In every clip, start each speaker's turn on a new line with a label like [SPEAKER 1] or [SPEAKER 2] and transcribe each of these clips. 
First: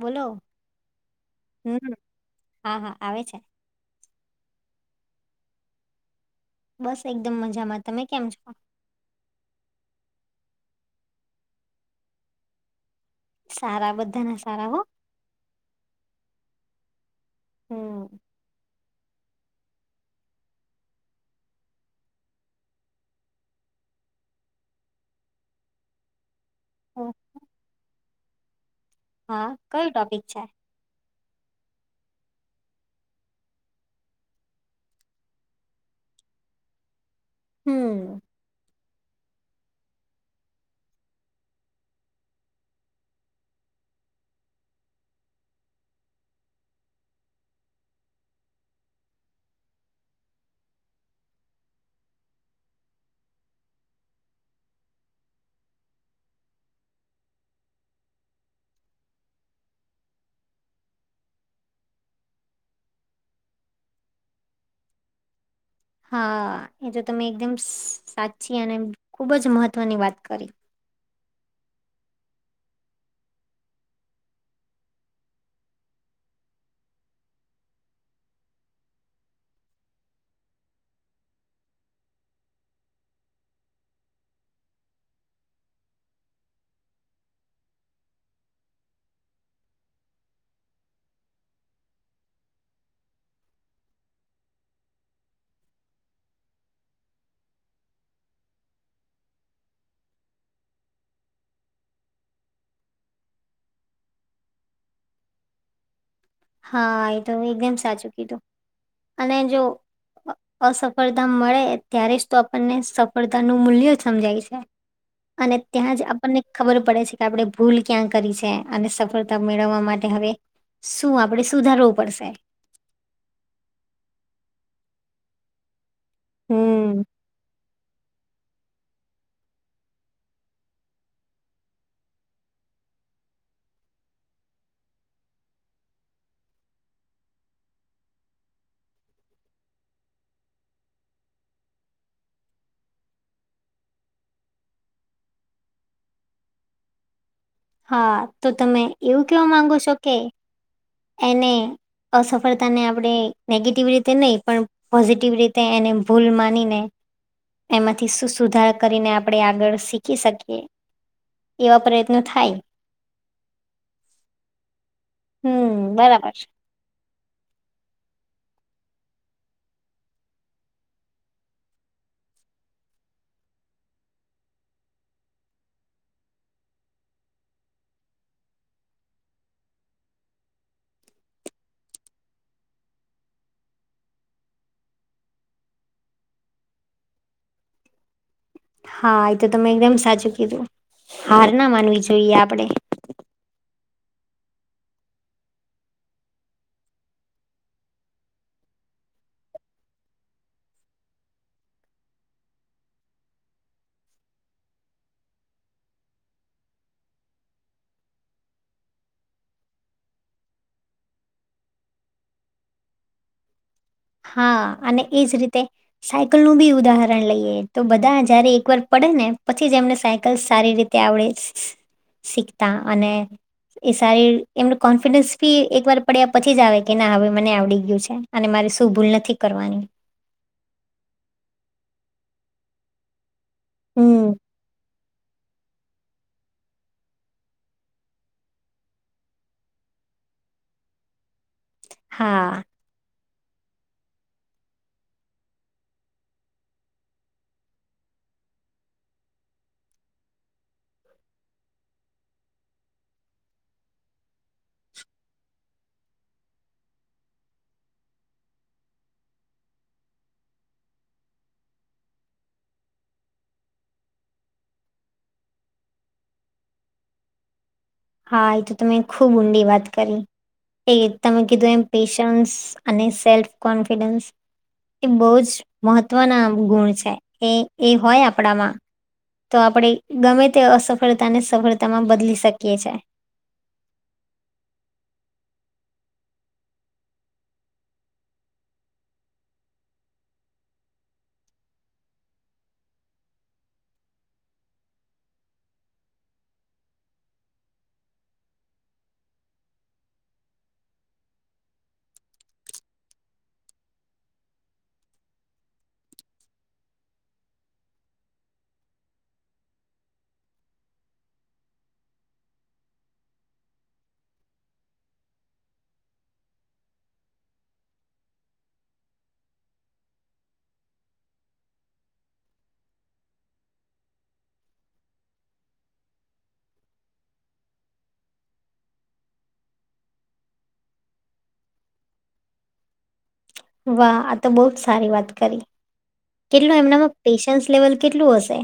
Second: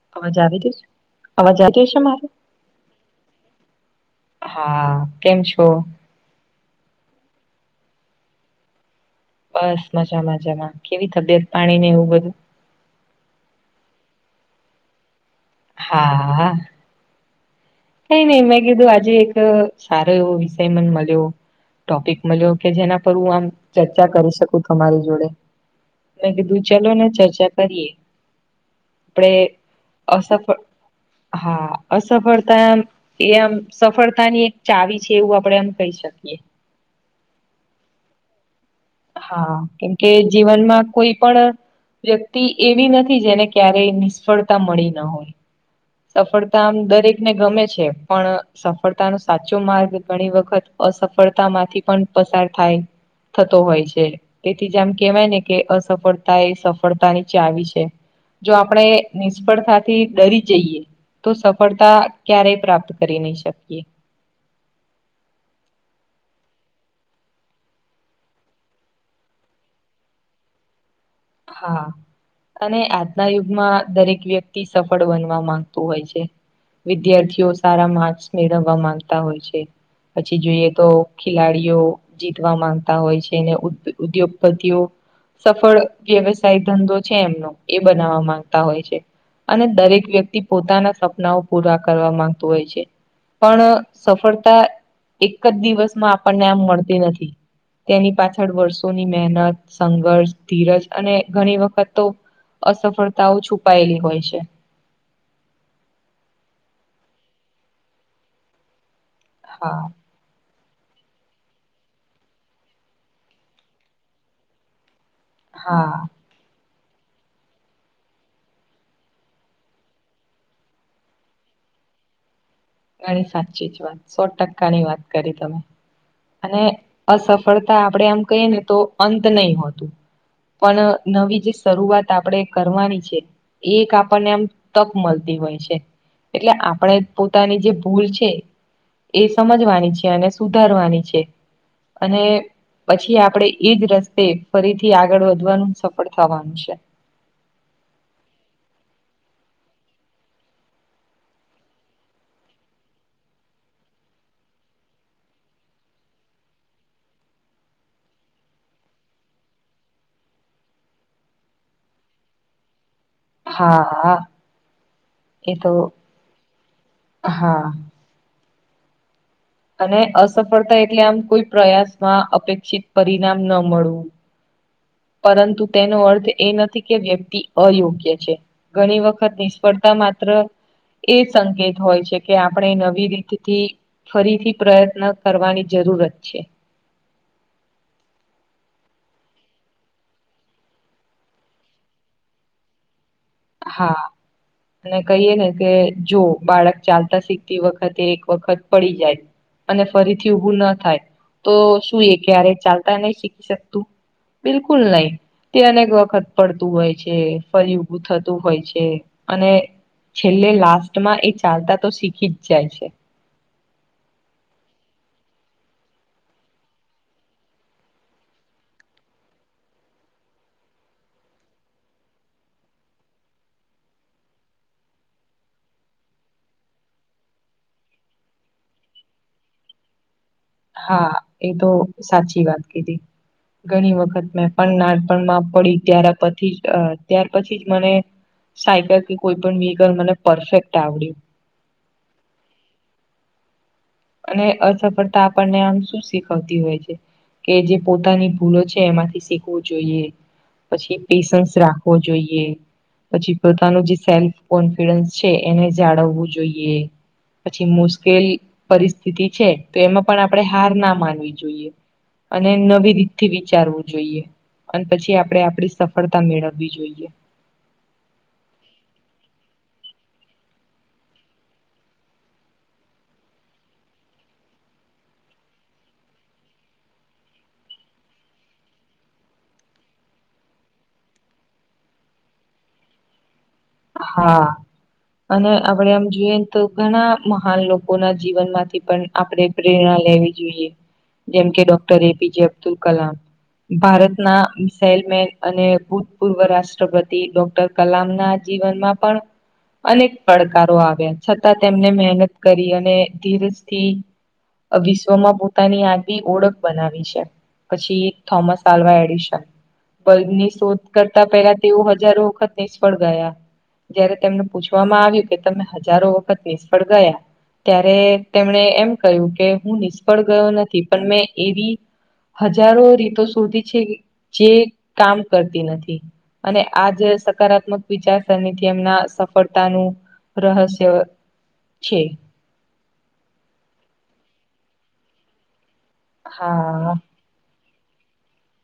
[SPEAKER 1] બોલો
[SPEAKER 2] અવાજ આવી રય છે, અવાજ આવી રય
[SPEAKER 1] હમ
[SPEAKER 2] છે, મારે
[SPEAKER 1] હા હા આવે છે.
[SPEAKER 2] હા કેમ છો?
[SPEAKER 1] બસ એકદમ મજામાં તમે કેમ છો?
[SPEAKER 2] બસ મજા મજામાં કેવી તબિયત પાણી ને એવું બધું?
[SPEAKER 1] સારાં બધાના સારા હો
[SPEAKER 2] હા.
[SPEAKER 1] હમ
[SPEAKER 2] કંઈ ની મેં કીધું આજે એક સારો એવો વિષય મન મલ્યો ટોપિક મલ્યો કે જેના પર હું આમ ચર્ચા કરી શકું તમારી જોડે મેં કીધું ચલોને
[SPEAKER 1] ઓહ,
[SPEAKER 2] ચર્ચા કરીએ. આપણે
[SPEAKER 1] હા કયું ટોપિક છે?
[SPEAKER 2] અસફળ હા અફસળ તા એમ સફળતાની એક ચાવી છે, એવું આપડે એમ કહી શકીએ
[SPEAKER 1] હમ્મ.
[SPEAKER 2] હા કેમકે જીવનમાં કોઈ પણ વ્યક્તિ એવી નથી જેને ક્યારેય નિષ્ફળતા મળી ન હોય. સફળતા આમ દરેકને ગમે છે, પણ સફળતાનો સાચ્ચો માર્ગ ઘણી વખત અસફળતામાંથી પણ પસાર થાય થતો હોય છે. તેથી જ આમ કેવાય ને કે અસફળતા એ સફળતાની ચાવી છે. જો આપણેે નિષ્ફળતાથી ડરી જઈએ તો સફળતા ક્યારેય પ્રાપ્ત કરી નહી શકીએ
[SPEAKER 1] હા એ તો તમે એકદમ સાચ્ચી અને ખૂબ જ મહત્વની વાત કરી
[SPEAKER 2] હા. અને આજના યુગમાં દરેક વ્યક્તિ સફળ બનવા માંગતું હોય છે. વિદ્યાર્થીઓ સારા માર્ક્સ મેળવવા માંગતા હોય છે. પછી જોઈએ તો ખિલાડીઓ જીતવા માંગતા હોય છે, ને ઉધ ઉદ્યોગપતિઓ સફળ વ્યવસાય ધંધો છે, એમનો એ બનાવવા માંગતા હોય છે. અને દરેક વ્યક્તિ પોતાના સપનાઓ પૂરા કરવા માંગતું હોય છે. પણ સફળતા એક જ દિવસમાં આપણને આમ મળતી નથી. તેની પાછળ વર્ષોની મહેનત, સંઘર્ષ, ધીરજ અને ઘણી વખત તો અસફળતાઓ છુપાયેલી હોય છે.
[SPEAKER 1] હા એ તમે એકદમ સાચું કીધું અને જો
[SPEAKER 2] હા
[SPEAKER 1] અસફળતા મળે ત્યારે જ તો આપણને સફળતાનું મૂલ્ય જ સમજાય છે.
[SPEAKER 2] [inaudible]
[SPEAKER 1] અને ત્યાંજ
[SPEAKER 2] હા
[SPEAKER 1] આ પણને ખબર પડે છે, કે આપણે ભૂલ ક્યાં કરી છે, અને સફળતા મેળવવા માટે હવે શું આપણે સુધારવું પડશે
[SPEAKER 2] ઘણી સાચ્ચી જ વાત સો ટકાની વાત કરી તમે અને
[SPEAKER 1] હમ
[SPEAKER 2] અસફળતા આપણેે આમ કહીએ ને તો અંત નહી હોતું પણ નવી જે શરૂઆત આપણેે કરવાની છે. એ એક આપણને આમ તક મલતી હોય છે, એટલે આપણે પો તાની જે ભૂલ છે, એ સમજવાની છે, અને સુધારવાની છે. અને પછી આપડણે ઈજ રસ્તે ફરીથી આગળ વધવાનું સફળ થવાનું છે.
[SPEAKER 1] હા તો તમે એવું કેવા માંગો સો કે. એને અસફળતાને આપણે નેગેટિવ રીતે નહીં પણ પોઝિટિવ રીતે એને ભૂલ માનીને એમાંથી શું સુધાર કરીને આપણે આગળ શીખી શકીએ? એવા પ્રયત્નો થાય.
[SPEAKER 2] હા હા એ તો.
[SPEAKER 1] હમ બરાબર છે.
[SPEAKER 2] હા. અને અસફળતા એટલે આમ કોઈ પ્રયાસમાં અપેક્ષિત પરિણામ ન મળવું. પરંતુ તેનો અર્થ એ નથી કે વ્યક્તિ અયોગ્ય છે. ઘણી વખત નિષ્ફર્તા માત્ર, એ સંકેત હોય છે કે આપણે નવી રીતથી, ફરીથી પ્રયત્ન કરવાની જરૂરત છે.
[SPEAKER 1] હા એ તો તમે એકદમ સાચું કીધું, હાર ના માનવી જોઈએ આપણેે
[SPEAKER 2] હા. અને કહીએ ને કે જો બાળક ચાલતા શીખતી વખતે એક વખત પડી જાય અને ફરીથી ઉભું ના થાય તો શું એ ક્યારે ચાલતા નહી શીખી શકતું. બિલકુલ નહી તે અનેક વખત પડતું હોય છે, ફરી ઉભું થ- તુ હોય છે અને છેલ્લે લાસ્ટમાં એ ચાલતા તો શીખી જ જાય છે.
[SPEAKER 1] હા અને એજ રીતે સાયકલ નું બી ઉદાહરણ લઈએ તો બધાય જયારે એકવાર પડે ને પછી જ એમને સાયકલ સારી રીત તે આવડે શીખતા અને એ સારી એમનું કોન્ફિડન્સ ભી એકવાર પડ્યા પછી જ આવે કે ના હવે મને આવડી ગયું છે અને મારે તું ભૂલ નથી કરવાની,
[SPEAKER 2] હા એ તો સાચી વાત કીધી, ઘણી વખત
[SPEAKER 1] હમ
[SPEAKER 2] મેં પણ નાનપણમાં પડી, ત્યારે પતીજ અ ત્યાર પછી જ મને સાયકલ કે કોઈ પણ વ્હીકલ મને પરફેક્ટ આવડ્યું.
[SPEAKER 1] હા.
[SPEAKER 2] અને અસફળતા આપણને આમ શું શીખવતી હોય છે, એ જે પોતાની ભૂલો છે એમાંથી શિખવું જોઈએ. પછી પેશન્સ રાખવો જોઈએ, પછી પોતાનું જે સેલ્ફ- કોન્ફિડન્સ છે એને જાળવવું જોઈએ, પછી મુશ્કેલી પરિસ્થિતિ છે તો એમાં પણ આપણે હાર ના માનવી જોઈએ. અને નવી રીતથી વિચારવું જોઈએ. અને પછી આપડે આપડી સફળતા મેળવવી જોઈએ.
[SPEAKER 1] હા એ તો તમે ખૂબ ઊંડી વાત કરી. એ તમે કીધું એમ પેશન્સ અને સેલ્ફ કોન્ફિડન્સ, એ બહુ જ મહત્વના ગુણ છે એ એ હોય આપણામાં તો આપણે ગમે તે અસફળતા ને સફળતામાં બદલી શકીએ છે.
[SPEAKER 2] હા. અને આપડે આમ જોઈએ તો ઘણા મહાન લોકોના જીવનમાંથી પણ આપડે પ્રેરણા લેવી જોઈએ, જેમ કે ડોક્ટર એપીજે અબ્દુલકલામ, ભારતના સેલમેન અને ભૂતપૂર્વ રાષ્ટ્રપતિ ડોક્ટર કલામના જીવનમાં પણ અનેક પડકારો આવ્યા છતાં તેમને મહેનત કરી ધીરજથી, આ વિશ્વમાં પોતાની આગવી ઓળખ બનાવી છે. પછી થોમસ આલ્વાએડિશન, બલ્બની શોધ કરતા પેલા તેઓ હજારો વખત નિષ્ફળ ગયા. ત્યારે તેમને પૂછવામાં આવ્યું કે તમે હજારો વખત નિષ્ફળ ગયા, ત્યારે તેમણે એમ કહ્યું કે હું નિષ્ફળ ગયો નથી. પણ મેં એવી, હજારો રિતો શોધી છે જે કામ કરતી નથી. અને આ જે સકારાત્મક વિચાર, અને તેમના સફળતાનું રહસ્ય છે.
[SPEAKER 1] વાહ, આ તો બહુ જ સારી વાત કરી. કેટલું
[SPEAKER 2] હા
[SPEAKER 1] એમનામાં પેશન્સ લેવલ કેટલું હશે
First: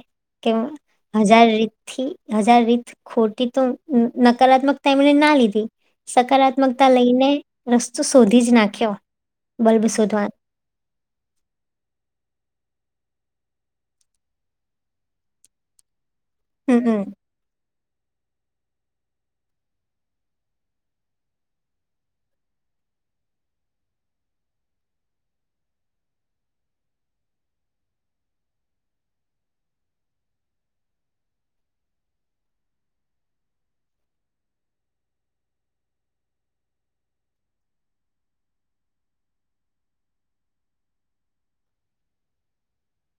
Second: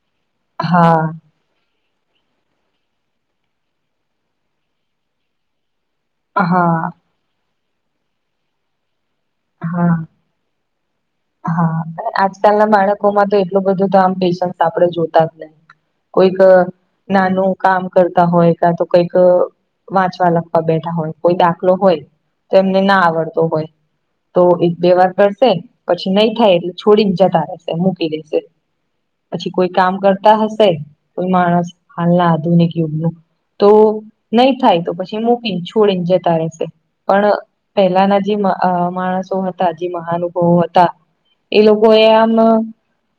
[SPEAKER 1] કે
[SPEAKER 2] હા
[SPEAKER 1] હજાર રી થી હજાર રીત ખોટી તો નકારાત્મક તેમણે ના લીધી,
[SPEAKER 2] હા
[SPEAKER 1] સકારાત્મકતા લઈને રસ્તો શોધી જ નાખ્યો. બલ્બ
[SPEAKER 2] હા
[SPEAKER 1] શોધવા નો,
[SPEAKER 2] હા આજકાલના બાળકોમાં તો એટલું બધું તો આમ પેશન્સ આપડે જોતા જ નહી. કોઈક
[SPEAKER 1] હમ હમ
[SPEAKER 2] નાનું, કામ કરતા હોય કાતો કઈક વાંચવા-લખવા બેઠા હોય કોઈ દાખલો હોય, તો એમને ના આવડતો હોય તો એક-બે વાર કરશે, પછી નહી થાય એટલે છોડીને જતા રહેશે, મૂકી દેશે. પછી કોઈ કામ કરતા હશે કોઈ માણસ હાલના આધુનિક યુગનું, તો નહી થાય તો પછી મૂકીને છોડીને જતા રેહશે. પણ પેહલાના જે મ-અ-માણસો હતા જે મહાનુભાવો હ હતા એ લોકોએ આમ,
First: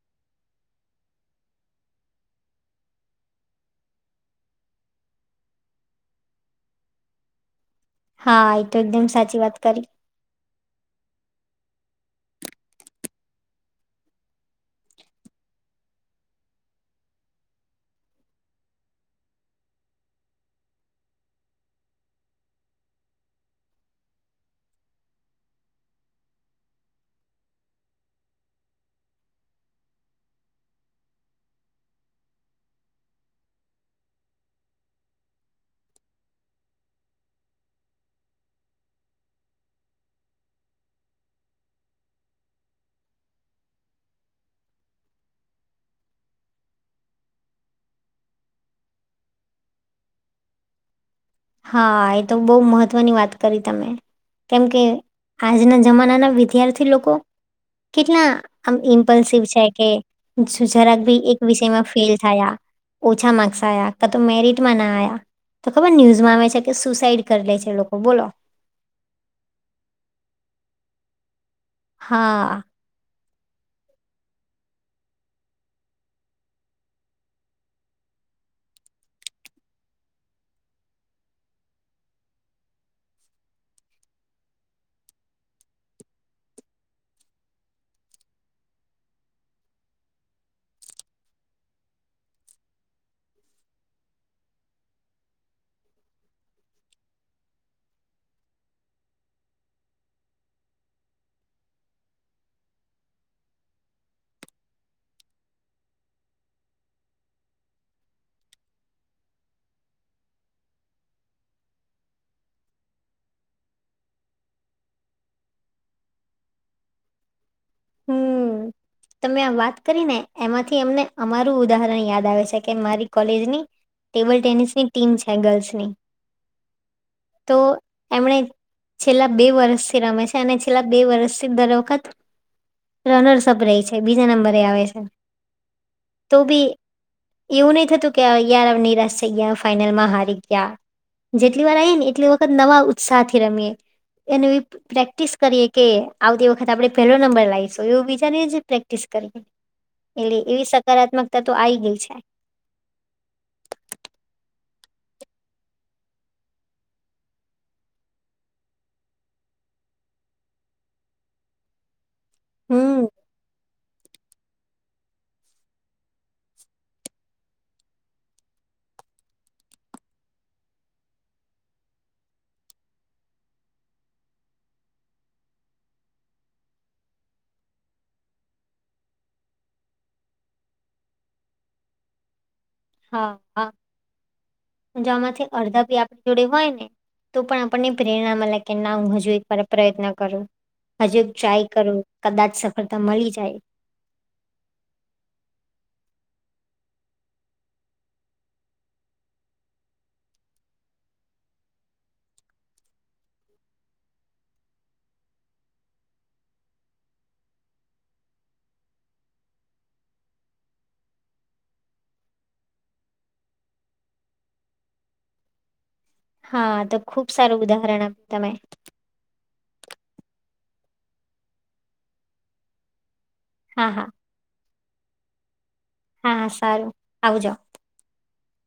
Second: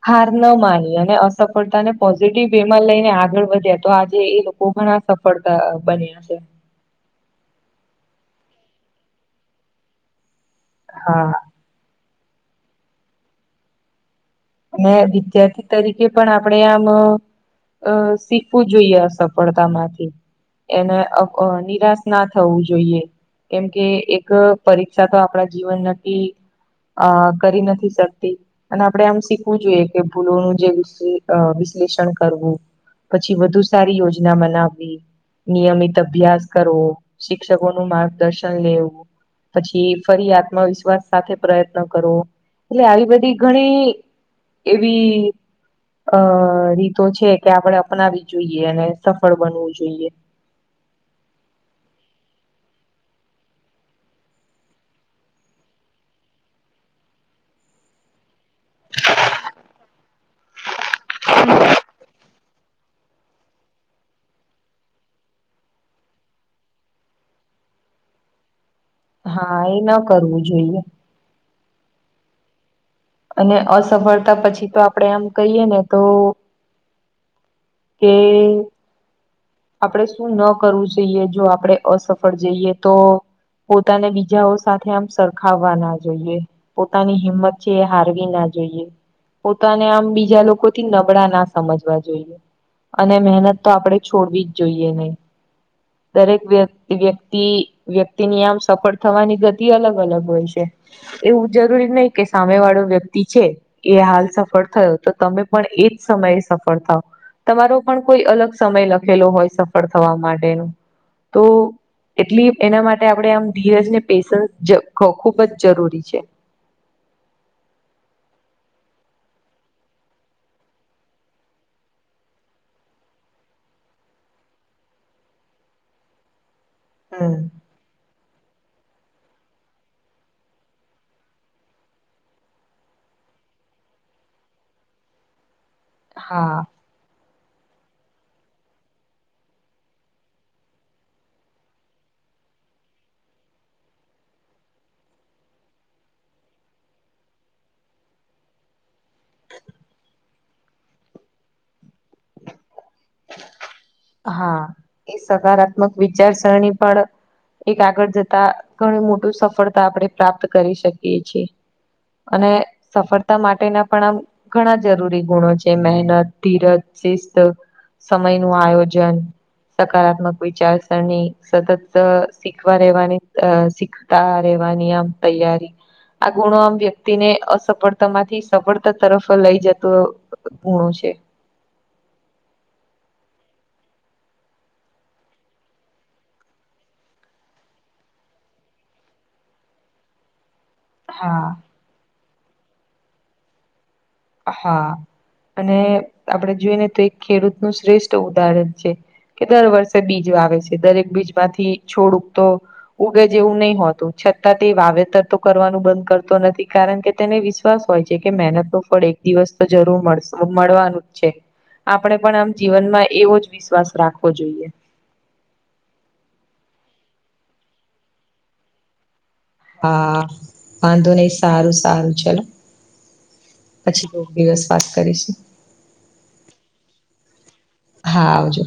[SPEAKER 2] હાર ન માની અને અસફળતા ને પોઝિટિવ વેમાં લઈને આગળ વધ્યા તો આજે એ લો લોકો ઘણા સફળતા બન્યા છે.
[SPEAKER 1] હા એ તો એકદમ સાચી વાત કરી.
[SPEAKER 2] હા.. અને વિદ્યાર્થી તરીકે પણ આપડે આમ, અ શીખવું જોઈએ અસફળતામાંથી, એને [unintelligible] [inaudible] નિરાશ ના થવું જોઈએ. કેમકે એક પરીક્ષા તો આપણા જીવન નથી, અ કરી નથી શકતી અને આપડે આમ, શીખવું જોઈએ કે ભૂલોનું જે વિશ્લેષણ કરવું. પછી વધુ સારી યોજના બનાવવી, નિયમિત અભ્યાસ કરવો શિક્ષકોનું માર્ગદર્શન લેવું પછી ફરી આત્મવિશ્વાસ સાથે પ્રયત્ન કરો એટલે આવી બધી ઘણી, એવી, અ રીતો છે કે આપણેે અપનાવી જોઈએ અને સફળ બનવું જોઈએ.
[SPEAKER 1] હા એતો બહુ મહત્વની વાત કરી તમે, કેમ કે આજના જમાનાના વિદ્યાર્થી લોકો કેટલા, આમ ઇમ્પલસિવ છે કે જરાક ભી એક વિષયમાં ફેલ થાયા, ઓછા માર્ક્સ આયા કાતો મેરિટમાં ના આયા તો ખબર ન્યુઝ માં આવે છે કે સુસાઈડ કરી લે છે લોકો બોલો.
[SPEAKER 2] હા એ ન કરવું જોઈએ.
[SPEAKER 1] હા,
[SPEAKER 2] અને અસફળતા પછી તો આપડે એમ કહીએને તો, કે આપણેે શું ન કરવું જોઈએ જો આપણે અસફળ જઈએ તો પોતાને બીજાઓ સાથે આમ સરખાવવા ના જોઈએ પોતાની હિંમત છે એ હારવી ના જોઈએ પોતાને આમ બીજા લોકોથી નબળા ના સમજવા જોઈએ અને મહેનત તો આપડે જ છોડવી જ જોઈએ નહી દરેક વ્ય-વ્યક્તિ વ્યક્તિની આમ સફળ થવાની ગતિ અલગ-અલગ હોય છે એવું જરૂરી નહી કે સામે વાળો વ્યક્તિ છે. એ હાલ સફળ થયો તો તમે પણ એજ સમયે સફળ થાવ તમારો પણ કોઈ અલગ સમય લખેલો સફળ માટેનું તો એટલી એના માટે આપણે આમ ધીરજને પેશન્સ જ ખ-ખૂબ જ જરૂરી છે.
[SPEAKER 1] હમ્મ.
[SPEAKER 2] [inaudible]
[SPEAKER 1] તમે આ વાત કરી ને એમાંથી અમને અમારું ઉદાહરણ યાદ આવે છે કે મારી કોલેજની ટેબલ ટેનિસ ની ટીમ છે ગર્લ્સ ની
[SPEAKER 2] હમ્મ
[SPEAKER 1] તો એમણે છેલ્લા બે વર્ષથી રમે છે અને છેલ્લા બે વર્ષથી દર વખત તો એનો હીસાબ રે છે બીજા નંબરે આવે છે તો
[SPEAKER 2] હા
[SPEAKER 1] બી એવું નહી થતું કે યાર આમ નિરાશ થઇ ગયા ફાઈનલમાં હારી ગયા જેટલી વાર આઈએ ને એટલી વખત નવા ઉત્સાહ થી રમીએ એનું ઈ પ્રેક્ટિસ કરીએ કે આવતી વખત આપડણે પહેલો નંબર લાવ છે સોએવું બીજાને જ પ્રેક્ટિસ કરી એટલે એવી સકારાત્મકતા તો આયી ગઈ છે
[SPEAKER 2] હા એ સકારાત્મક વિચારસરણી પણ એક આગળ જતા ઘણું મોટું સફળતા આપણડે પ્રાપ્ત કરી શકીએ છીએ અને
[SPEAKER 1] હમ
[SPEAKER 2] સફળતા માટે ના પણ આમ ઘણા જરૂરી ગુણો છે મહેનત ધીરજ શિસ્ત સમય નું આયોજ જન સકારાત્મક વિચારસરણી સતત શીખવા રહેેવાની અ શીખ તા રહેવાની આમ તૈયારી આ ગુણો આમ વ્યક્તિ ને અસફળતા માંથી સફળતા તરફ લઈ જતો પૂણું છે
[SPEAKER 1] હા હા જો આમાંથી અડધા બી આપડી જોડે હોય ને તો પણ આપણને પ્રેરણા મલે કે ના હું હજુ એક વાર પ્રયત્ન કરું હજુ
[SPEAKER 2] હા
[SPEAKER 1] ટ્રાય કરો કદાચ સફળતા મળી જાય
[SPEAKER 2] હા અને આપડે જોઈએ ને તો એક ખેડૂત નું શ્રેષ્ઠ ઉદાહરણ છે કે દર વર્ષે બીજ વાવે છે દરેક બીજ માંથી છોડ ઉગતો ઉગે જેવું નહી હોતું છતાં તે વાવેતર તો કરવાનું બંધ કરતો નથી કારણ કે તેને વિસ વિશ્વાસ હોય છે કે મહેનત નો ફળ એક દિવસ તો જરૂર મળશે મળવાનું જ છે આપણે પણ આમ જીવનમાં એવોજ વિશ્વાસ રાખવો જોઈએ
[SPEAKER 1] હા તો ખુબ સારું ઉદાહરણ આપ્યું તમે
[SPEAKER 2] હા વાંધો નહી સારું સારું ચલો
[SPEAKER 1] હા
[SPEAKER 2] પછી
[SPEAKER 1] હા
[SPEAKER 2] મ દિવસ વાત કરીશું
[SPEAKER 1] હા સારુ આવજો
[SPEAKER 2] હા આવજો